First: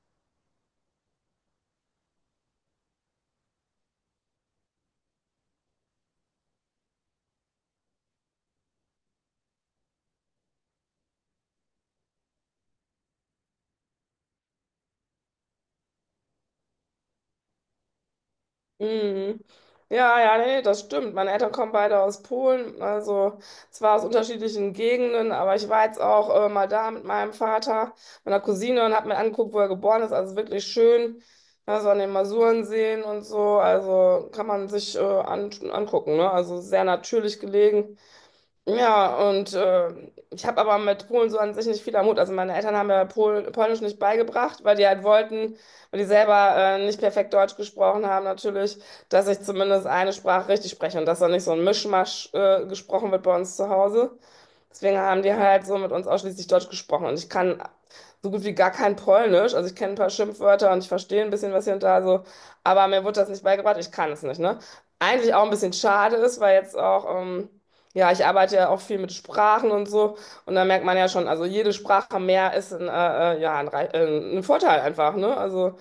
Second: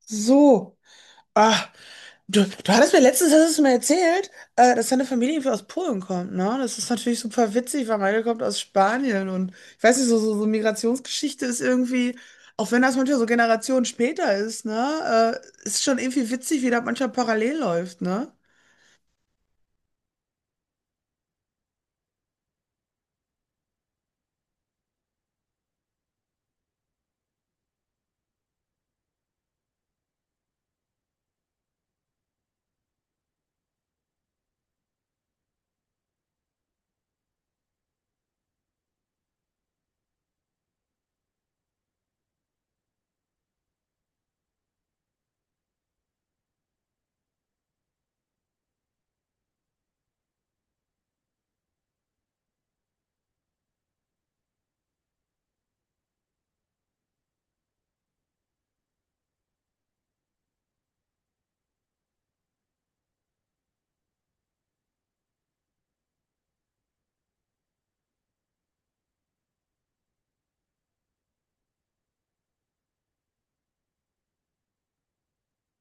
So. Ah, du hattest mir letztens, hast du mir erzählt, dass deine Familie irgendwie aus Polen kommt, ne? Das ist natürlich super witzig, weil meine kommt aus Spanien und ich weiß nicht, so Migrationsgeschichte ist irgendwie, auch wenn das manchmal so Generationen später ist, ne? Ist schon irgendwie witzig, wie da manchmal parallel läuft, ne? Mhm. Ja, ja, nee, das stimmt. Meine Eltern kommen beide aus Polen, also zwar aus unterschiedlichen Gegenden, aber ich war jetzt auch mal da mit meinem Vater, meiner Cousine und habe mir angeguckt, wo er geboren ist. Also wirklich schön, also an den Masuren sehen und so. Also kann man sich angucken, ne? Also sehr natürlich gelegen. Ja, und ich habe aber mit Polen so an sich nicht viel am Hut. Also meine Eltern haben mir Polnisch nicht beigebracht, weil die halt wollten, weil die selber nicht perfekt Deutsch gesprochen haben natürlich, dass ich zumindest eine Sprache richtig spreche und dass da nicht so ein Mischmasch gesprochen wird bei uns zu Hause. Deswegen haben die halt so mit uns ausschließlich Deutsch gesprochen. Und ich kann so gut wie gar kein Polnisch. Also ich kenne ein paar Schimpfwörter und ich verstehe ein bisschen was hier und da so. Aber mir wurde das nicht beigebracht. Ich kann es nicht, ne? Eigentlich auch ein bisschen schade ist, weil jetzt auch... ja, ich arbeite ja auch viel mit Sprachen und so. Und da merkt man ja schon, also jede Sprache mehr ist ein Vorteil einfach, ne? Also,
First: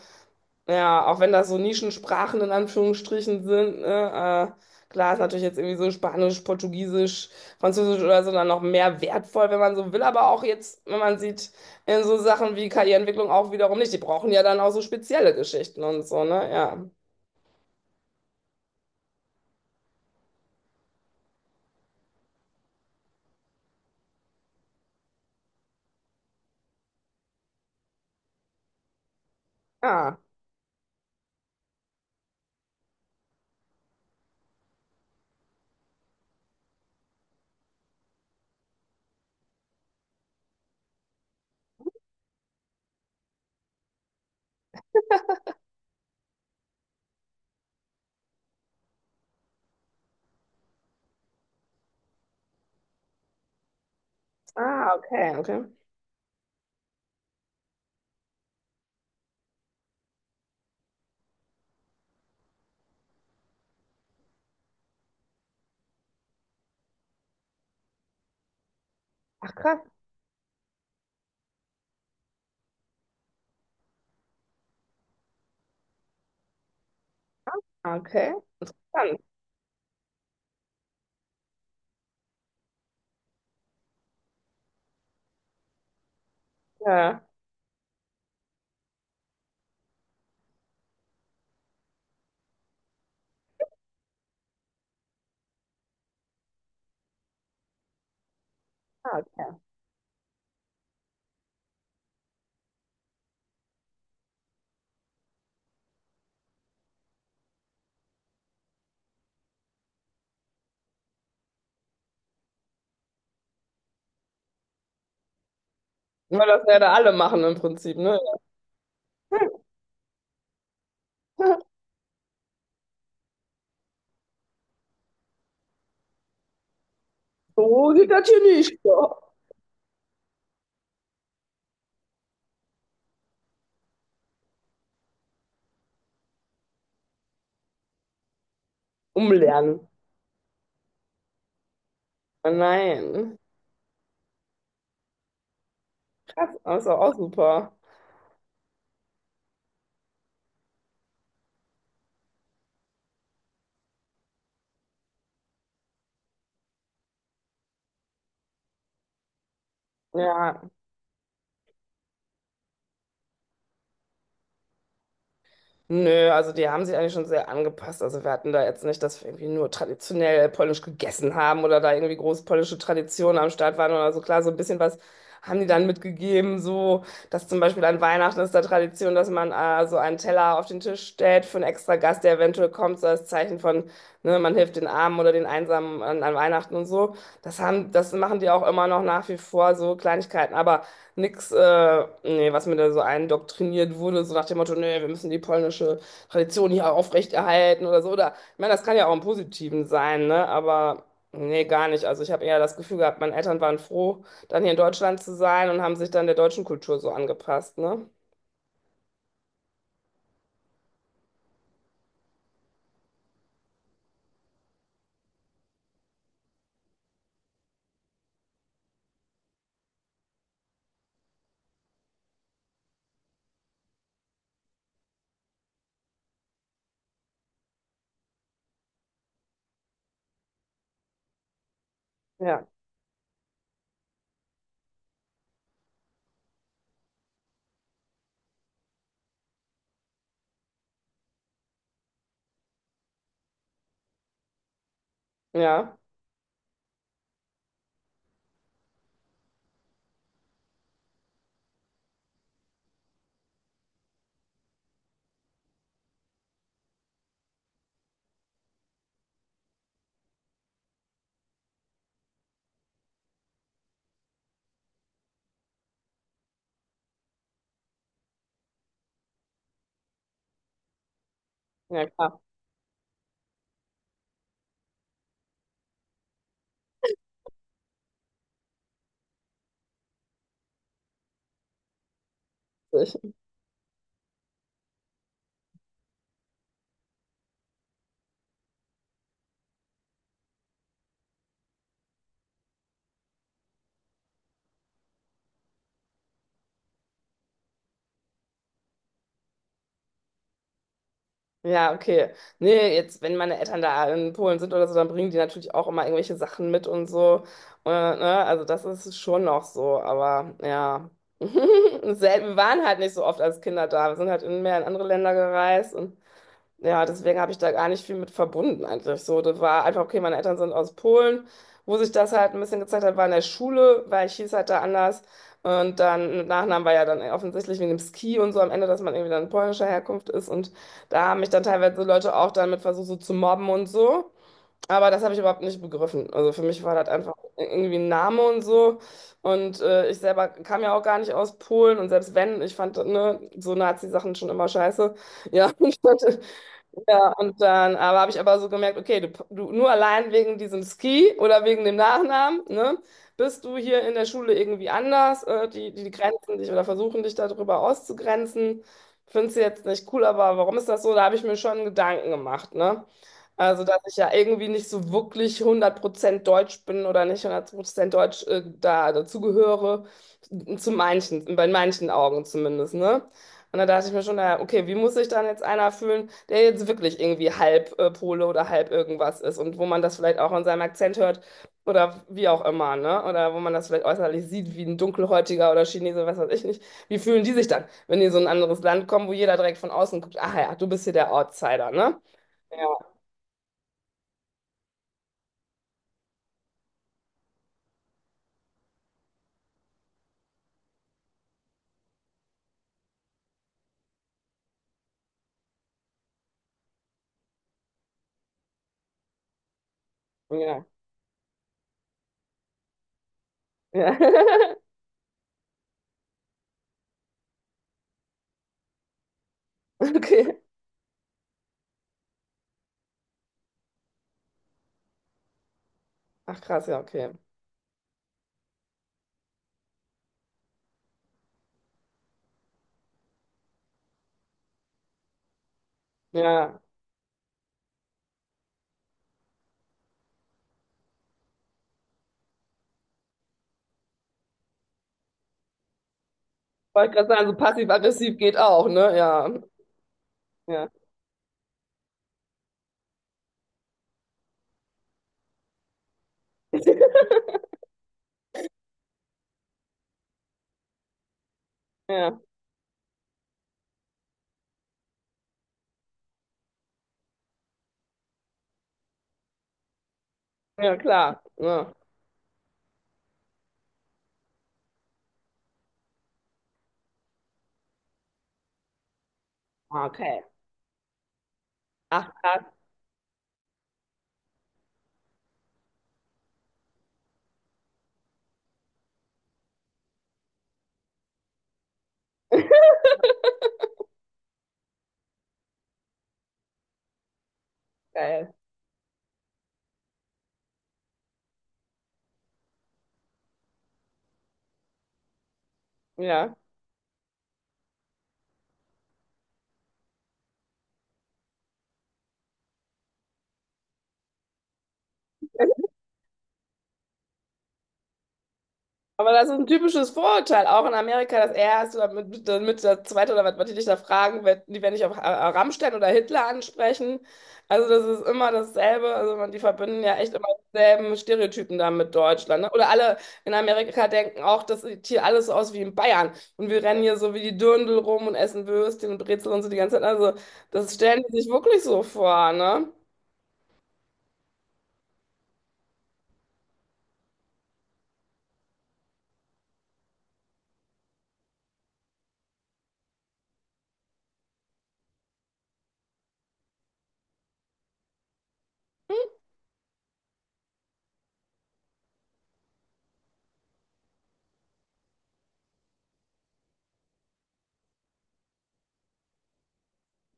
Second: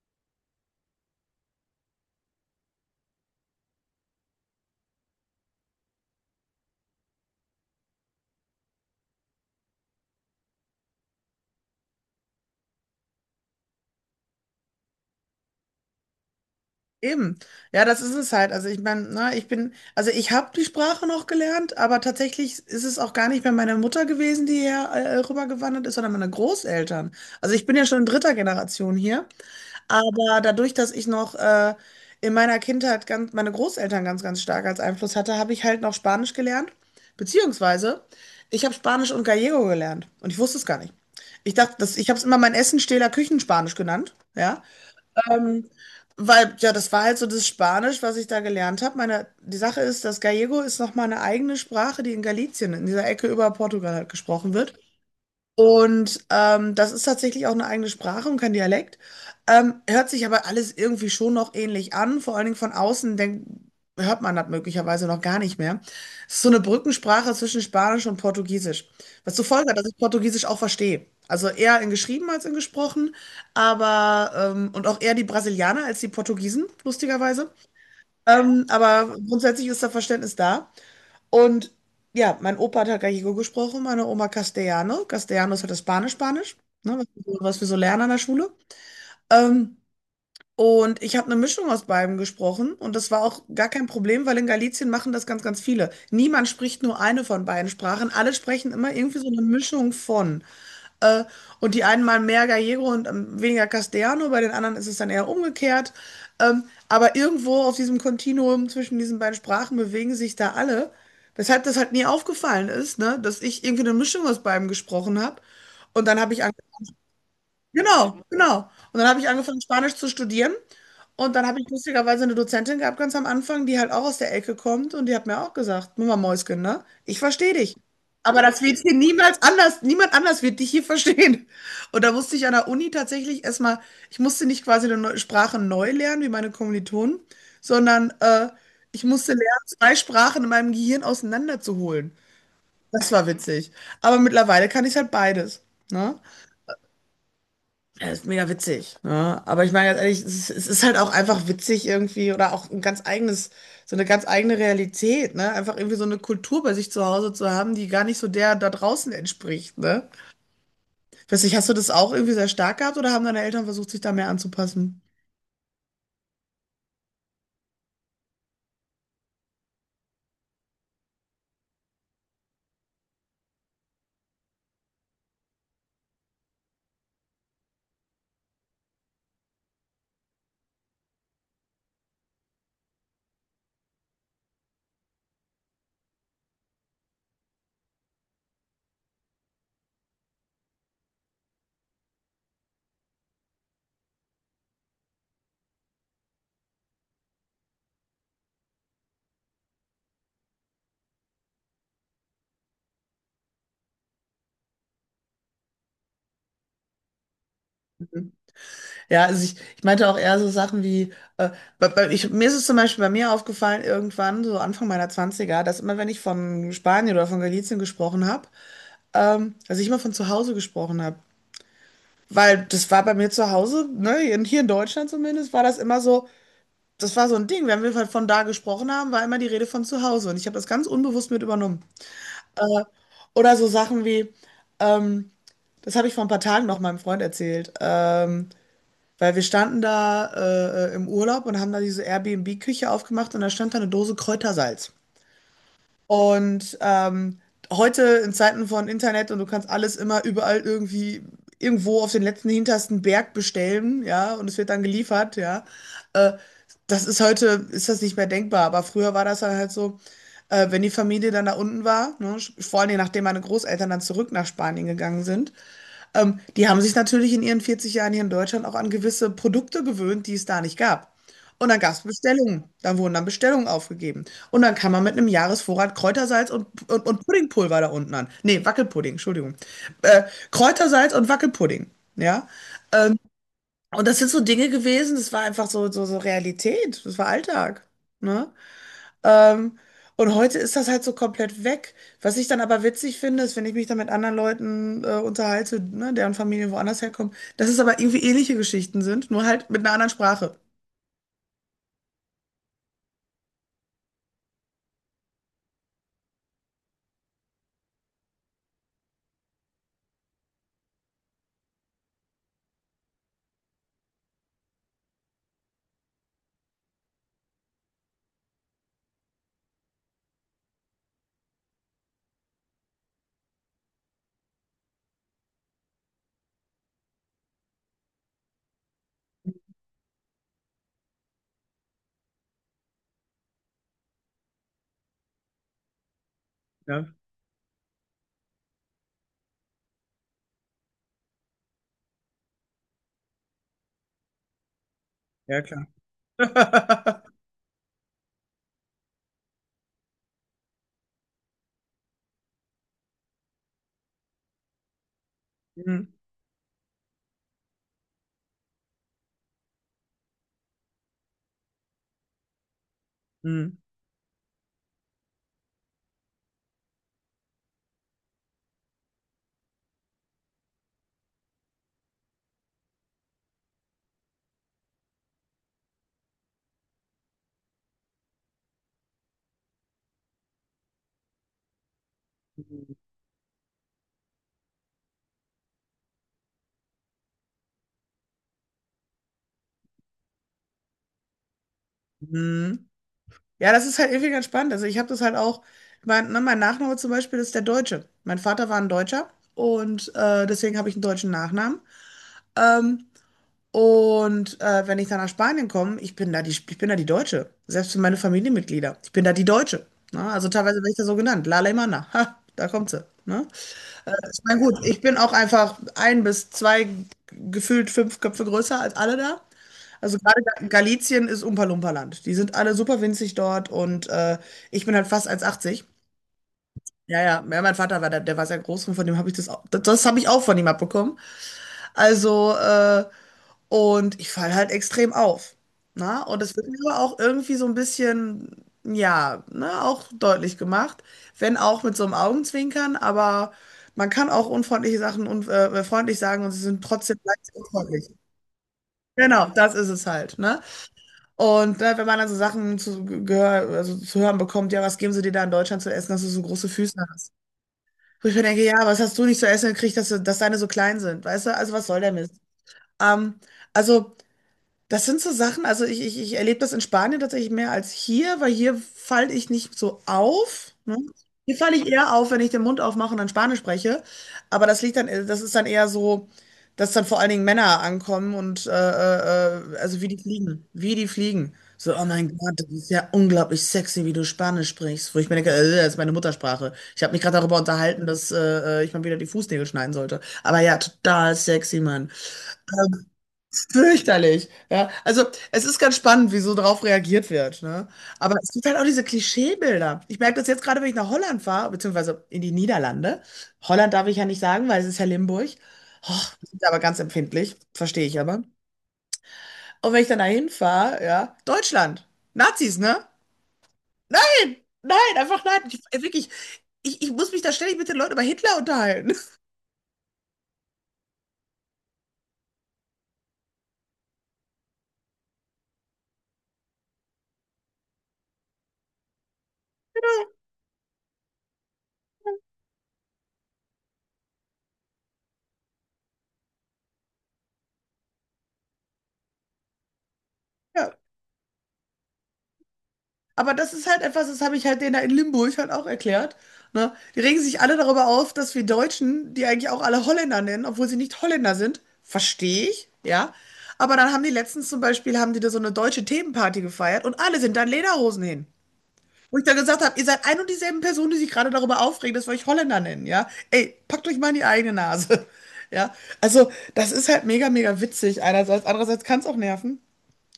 ja, auch wenn das so Nischensprachen in Anführungsstrichen sind, ne? Klar ist natürlich jetzt irgendwie so Spanisch, Portugiesisch, Französisch oder so dann noch mehr wertvoll, wenn man so will. Aber auch jetzt, wenn man sieht, in so Sachen wie KI-Entwicklung auch wiederum nicht. Die brauchen ja dann auch so spezielle Geschichten und so, ne? Ja. Eben. Ja, das ist es halt. Also ich meine, ne, also ich habe die Sprache noch gelernt, aber tatsächlich ist es auch gar nicht mehr meine Mutter gewesen, die hier rübergewandert ist, sondern meine Großeltern. Also ich bin ja schon in dritter Generation hier. Ah, Aber dadurch, dass ich noch in meiner Kindheit meine Großeltern ganz, ganz stark als Einfluss hatte, habe ich halt noch Spanisch gelernt. Beziehungsweise, ich habe Spanisch und Gallego gelernt. Und ich wusste es gar nicht. Ich dachte, ich habe es immer meinen Essenstähler Küchenspanisch genannt. Ja. Ähm, Weil, ja, das war halt so das Spanisch, was ich da gelernt habe. Meine, die Sache ist, das Gallego ist nochmal eine eigene Sprache, die in Galicien, in dieser Ecke über Portugal halt gesprochen wird. ah, okay, okay. Und das ist tatsächlich auch eine eigene Sprache und kein Dialekt. Hört sich aber alles irgendwie schon noch ähnlich an. Vor allen Dingen von außen hört man das möglicherweise noch gar nicht mehr. Es ist so eine Brückensprache zwischen Spanisch und Portugiesisch. Was zur Ach, Folge hat, krass. dass ich Portugiesisch auch verstehe. Also eher in geschrieben als in gesprochen, aber und auch eher die Brasilianer als die Portugiesen, lustigerweise. Okay, Aber dann. grundsätzlich ist da Verständnis da. Und ja, mein Opa hat halt Gallego gesprochen, meine Oma Castellano. Castellano ist halt das Spanisch-Spanisch, ne, Ja, was wir so lernen an der Schule. Ähm, und ich habe eine Mischung aus beidem gesprochen und das war auch gar kein Problem, weil in Galicien machen das ganz, ganz viele. Niemand spricht nur eine von beiden Sprachen, alle sprechen immer irgendwie ah, so eine okay. Mischung von. Äh, und die einen mal mehr Gallego und weniger Castellano, bei den anderen ist es dann eher umgekehrt. Aber irgendwo auf diesem Kontinuum zwischen diesen beiden Sprachen bewegen sich da alle. Weshalb das halt nie aufgefallen ist, ne? Dass ich irgendwie eine Mischung aus beidem gesprochen habe. Und dann habe ich Ja, das werden alle machen im Prinzip, Genau, ne? genau. Und dann habe ich angefangen, Spanisch zu studieren. Und dann habe ich lustigerweise eine Dozentin gehabt, ganz am Anfang, die halt auch aus der Ecke kommt. Und die hat mir auch gesagt, Mama Mäuschen, ne? Ich verstehe dich. So geht das Aber hier das wird nicht. hier So. niemals anders, niemand anders wird dich hier verstehen. Und da musste ich an der Uni tatsächlich erstmal, ich musste nicht quasi eine neue Sprache neu lernen, wie meine Kommilitonen, sondern ich musste lernen, Umlernen. zwei Sprachen in meinem Gehirn auseinanderzuholen. Oh Das war Nein. witzig. Aber mittlerweile kann ich halt beides. Ne? Krass, also auch super. Ja, ist mega witzig. Ne? Aber ich meine ganz ehrlich, es ist halt auch einfach witzig irgendwie oder auch ein ganz eigenes, so eine ganz eigene Realität, ne? Einfach irgendwie so eine Kultur bei sich zu Hause zu haben, die gar nicht so der da draußen entspricht, ne? Ja. Ich weiß nicht, hast du das auch irgendwie sehr stark gehabt oder haben deine Eltern versucht, sich da mehr anzupassen? Nö, also die haben sich eigentlich schon sehr angepasst. Also wir hatten da jetzt nicht, dass wir irgendwie nur traditionell polnisch gegessen haben oder da irgendwie große polnische Traditionen am Start waren oder so. Klar, so ein bisschen was haben die dann mitgegeben, so dass zum Beispiel an Weihnachten ist da Tradition, dass man so einen Teller auf den Tisch stellt für einen extra Gast, der eventuell kommt, so als Zeichen von, ne, man hilft den Armen oder den Einsamen an, an Weihnachten und so. Das haben, das machen die auch immer noch nach wie vor, so Kleinigkeiten. Aber Nix, was mir da so eindoktriniert wurde, so nach dem Motto, nee, wir müssen die polnische Tradition hier aufrechterhalten oder so. Oder, ich meine, das kann ja auch im Positiven sein, ne? Aber nee, gar nicht. Also ich habe eher das Gefühl gehabt, meine Eltern waren froh, dann hier in Deutschland zu sein und haben sich dann der deutschen Kultur so angepasst, ne? Ja, also ich meinte auch eher so Sachen wie, äh, mir ist es zum Beispiel bei mir aufgefallen, irgendwann, so Anfang meiner Zwanziger, dass immer wenn ich von Spanien oder von Galicien gesprochen habe, dass ich immer von zu Hause gesprochen habe. Weil das war bei mir zu Hause, ne, hier in Deutschland zumindest, war das immer so, das war so ein Ding. Wenn wir halt von da gesprochen haben, war immer die Rede von zu Hause. Und ich habe das ganz unbewusst mit übernommen. Ja, Oder so Sachen wie, ähm, das habe ich vor ein paar Tagen noch meinem Freund erzählt, weil wir standen da im Urlaub und haben da diese Airbnb-Küche aufgemacht und da stand da eine Dose Kräutersalz. ja, Und heute in Zeiten von Internet und du kannst alles immer überall irgendwie irgendwo auf den letzten hintersten Berg bestellen, ja, und es wird dann geliefert, ja. Äh, Das ist heute, ist das nicht mehr denkbar, aber früher war das dann halt so, wenn die Familie dann da unten war, ne, vor allen Dingen nachdem meine Großeltern dann zurück nach Spanien gegangen sind, die haben sich natürlich in ihren 40 Jahren hier in Deutschland auch an gewisse Produkte gewöhnt, die es da nicht gab. Und dann gab es ja, klar. Bestellungen. Dann wurden dann Bestellungen aufgegeben. Und dann kam man mit einem Jahresvorrat Kräutersalz und Puddingpulver da unten an. Nee, Wackelpudding, Entschuldigung. Äh, Kräutersalz und Wackelpudding. Ja. Ähm, und das sind so Dinge gewesen, das war einfach so Realität. Das war Alltag. Ne? Ähm, und heute ist das halt so komplett weg. Was ich dann aber witzig finde, ist, wenn ich mich dann mit anderen Leuten unterhalte, ne, deren Familien woanders herkommen, dass es aber irgendwie ähnliche Geschichten sind, nur halt mit einer anderen Sprache. Ja, okay. Nee, jetzt, wenn meine Eltern da in Polen sind oder so, dann bringen die natürlich auch immer irgendwelche Sachen mit und so. Ne? Also das ist schon noch so, aber ja. Wir waren halt nicht so oft als Kinder da. Wir sind halt in mehr in andere Länder gereist und ja, deswegen habe ich da gar nicht viel mit verbunden eigentlich. So, das war einfach, okay, meine Eltern sind aus Polen, wo sich das halt ein bisschen gezeigt hat, war in der Schule, weil ich hieß halt da anders. Und dann mit Nachnamen war ja dann offensichtlich wegen dem Ski und so am Ende, dass man irgendwie dann polnischer Herkunft ist. Und da haben mich dann teilweise Leute auch dann mit versucht, so zu mobben und so. Aber das habe ich überhaupt nicht begriffen. Also für mich war Ja, das einfach irgendwie ein Name und so. Und ich selber kam ja auch gar nicht aus Polen. Und selbst wenn, ich fand, ne, so Nazi-Sachen schon immer scheiße. ja, Ja, klar. Ja, und dann aber habe ich aber so gemerkt, okay, du nur allein wegen diesem Ski oder wegen dem Nachnamen, ne, bist du hier in der Schule irgendwie anders, Hm, die grenzen dich oder versuchen dich darüber auszugrenzen. Findest du jetzt nicht cool, aber warum ist das so? Da habe ich mir schon Gedanken gemacht, ne? hm, Also, dass ich ja irgendwie nicht so wirklich 100% deutsch bin oder nicht 100% deutsch da dazugehöre, zu manchen, bei manchen Augen zumindest, ne? Und da dachte ich mir schon, naja, okay, wie muss sich dann jetzt einer fühlen, der jetzt wirklich irgendwie halb Pole oder halb irgendwas ist und wo man das vielleicht auch in seinem Akzent hört oder wie auch immer, ne? Oder wo man das vielleicht äußerlich sieht, wie ein Dunkelhäutiger oder Chinese, was weiß ich nicht. Wie fühlen die sich dann, wenn die in so ein anderes Land kommen, wo jeder direkt von außen guckt, ach ja, du bist hier der Outsider, ne? hm. Ja, Ja, das ist halt irgendwie ganz spannend. Also ich habe das halt auch, mein Nachname zum Beispiel ist der Deutsche. Mein Vater war ein Deutscher und deswegen habe ich einen deutschen Nachnamen. Ähm, wenn ich dann nach Spanien komme, ich bin da die Deutsche. Selbst für meine Familienmitglieder. Ich bin da die Deutsche. Ne? Also teilweise ja, werde ich da so genannt. La Alemana. Ha, da kommt sie. Ne? ja. Ich meine, gut, ich bin auch einfach ein bis zwei, gefühlt fünf Köpfe größer als alle da. Also gerade Okay. Galicien ist Umpa-Lumpa-Land. Die sind alle super winzig dort und ich bin halt fast 1,80. Ach krass, ja, Ja, ja, okay. ja, mein Vater war da, der war sehr groß und von dem habe ich das auch, das, das habe ich auch von ihm abbekommen. Also, und ich falle halt extrem auf. Na? Und das wird mir Ja. aber auch irgendwie so ein bisschen, ja, ne, auch deutlich gemacht. Wenn auch mit so einem Augenzwinkern, aber man kann auch unfreundliche Sachen und freundlich sagen und sie sind Wollte trotzdem gerade sagen, leicht so unfreundlich. passiv-aggressiv geht auch, ne? Genau, Ja, das ist es halt, ne? ja, Und ne, wenn man dann so Sachen also zu hören bekommt, ja, was geben sie dir da in Deutschland zu essen, dass du so große Füße hast? Wo ich mir denke, ja, was hast du nicht zu essen gekriegt, dass deine so klein sind, weißt du? Also was soll der Mist? ja, Ähm, also. Das sind so Sachen, also ich erlebe das in Spanien tatsächlich mehr als hier, weil hier falle ich nicht so auf. Ne? ja, klar. Hier falle ich Ja. eher auf, wenn ich den Mund aufmache und dann Spanisch spreche. Aber das liegt dann, das ist dann eher so, dass dann vor allen Dingen Männer ankommen und also wie die Okay. fliegen. Wie die fliegen. So, oh Ach, mein Gott, krass, das ist ja unglaublich sexy, wie du Spanisch sprichst. Wo ich mir denke, das ist meine Muttersprache. Ich habe mich gerade darüber unterhalten, dass ich mal wieder die Fußnägel schneiden sollte. Aber ja, total sexy, Mann. Fürchterlich. Ja, also es ist ganz spannend, wie so drauf reagiert wird, ne? Aber es geil. gibt halt auch diese Klischeebilder. Ich merke das jetzt gerade, wenn ich nach Holland fahre, beziehungsweise in die Niederlande. Holland darf ich ja nicht sagen, weil es ist ja Limburg. Oh, Ja. sind aber ganz empfindlich, verstehe ich aber. Und wenn ich dann dahin fahre, ja, Deutschland, Nazis, ne? Nein, nein, einfach nein. Ich, wirklich, ich muss mich da ständig mit den Leuten über Hitler unterhalten. Aber das ist ein typisches Vorurteil, auch in Amerika, das erste oder mit das zweite oder was, was die dich da fragen, wird, die werden dich auf Rammstein oder Hitler ansprechen. Also das ist immer dasselbe. Also man, die verbinden ja echt immer dieselben Stereotypen da mit Deutschland. Ne? Oder alle in Amerika denken auch, das sieht hier alles so aus wie in Bayern. Und wir rennen hier so wie die Dirndl rum und essen Würstchen und Brezel und so die ganze Zeit. Also das stellen die sich wirklich so vor, ne? Aber das ist halt etwas, das habe ich halt denen da in Limburg halt auch erklärt. Ne? Die regen sich alle darüber auf, dass wir Deutschen, die eigentlich auch alle Holländer nennen, obwohl sie nicht Holländer sind, verstehe ich, ja. Aber dann haben die letztens zum Beispiel, haben die da so eine deutsche Themenparty gefeiert und alle sind dann Lederhosen hin. Hm? Wo ich dann gesagt habe, ihr seid ein und dieselben Personen, die sich gerade darüber aufregen, dass wir euch Holländer nennen, ja. Ey, packt euch mal in die eigene Nase. Ja, also das ist halt mega, mega witzig einerseits. Andererseits kann es auch nerven.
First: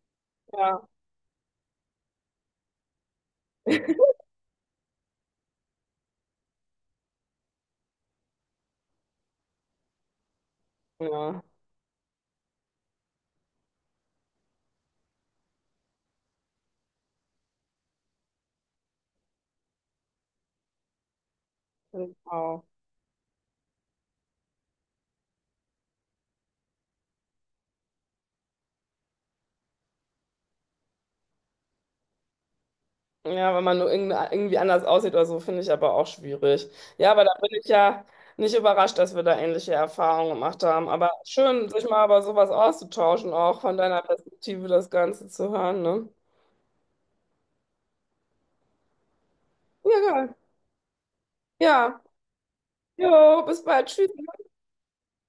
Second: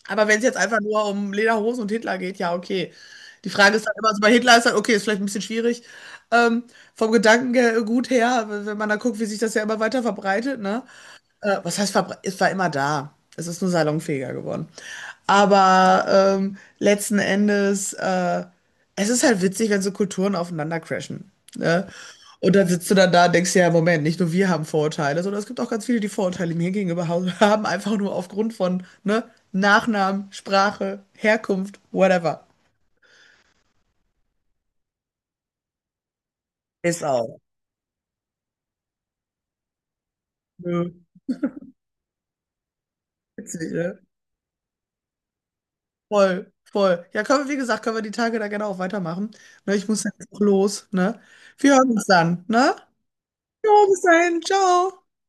Aber wenn es jetzt einfach Ja, nur um Lederhosen und Hitler geht, ja, okay. Die Frage ist dann immer, also bei Hitler ist dann, okay, ist vielleicht ein bisschen schwierig. Ähm, Vom Gedankengut her, wenn man da guckt, wie sich das ja immer weiter verbreitet, ne? ja, Was heißt, es war immer da. Es ist nur salonfähiger geworden. Aber letzten Endes, es ist halt witzig, wenn so Kulturen aufeinander crashen. Ne? Und genau. dann sitzt du dann da und denkst dir, ja, Moment, nicht nur wir haben Vorurteile, sondern es gibt auch ganz viele, die Vorurteile mir gegenüber haben, einfach nur aufgrund von ne, Nachnamen, Sprache, Herkunft, whatever. Ja, wenn man nur irgendwie anders aussieht oder so, finde ich aber auch schwierig. Ist Ja, aber da auch. bin ich ja nicht überrascht, dass wir da ähnliche Erfahrungen gemacht Nö. haben. Aber schön, sich mal über sowas auszutauschen, auch Witzig, von ne? deiner Perspektive das Ganze zu hören, ne? Voll, voll. Ja, können wir, wie gesagt, können wir die Tage da gerne auch weitermachen. Ne, ich Ja, muss jetzt geil. auch los, ne? Wir hören Ja, uns dann, ne? jo, bis Jo, bald. bis Tschüss. dahin, ciao.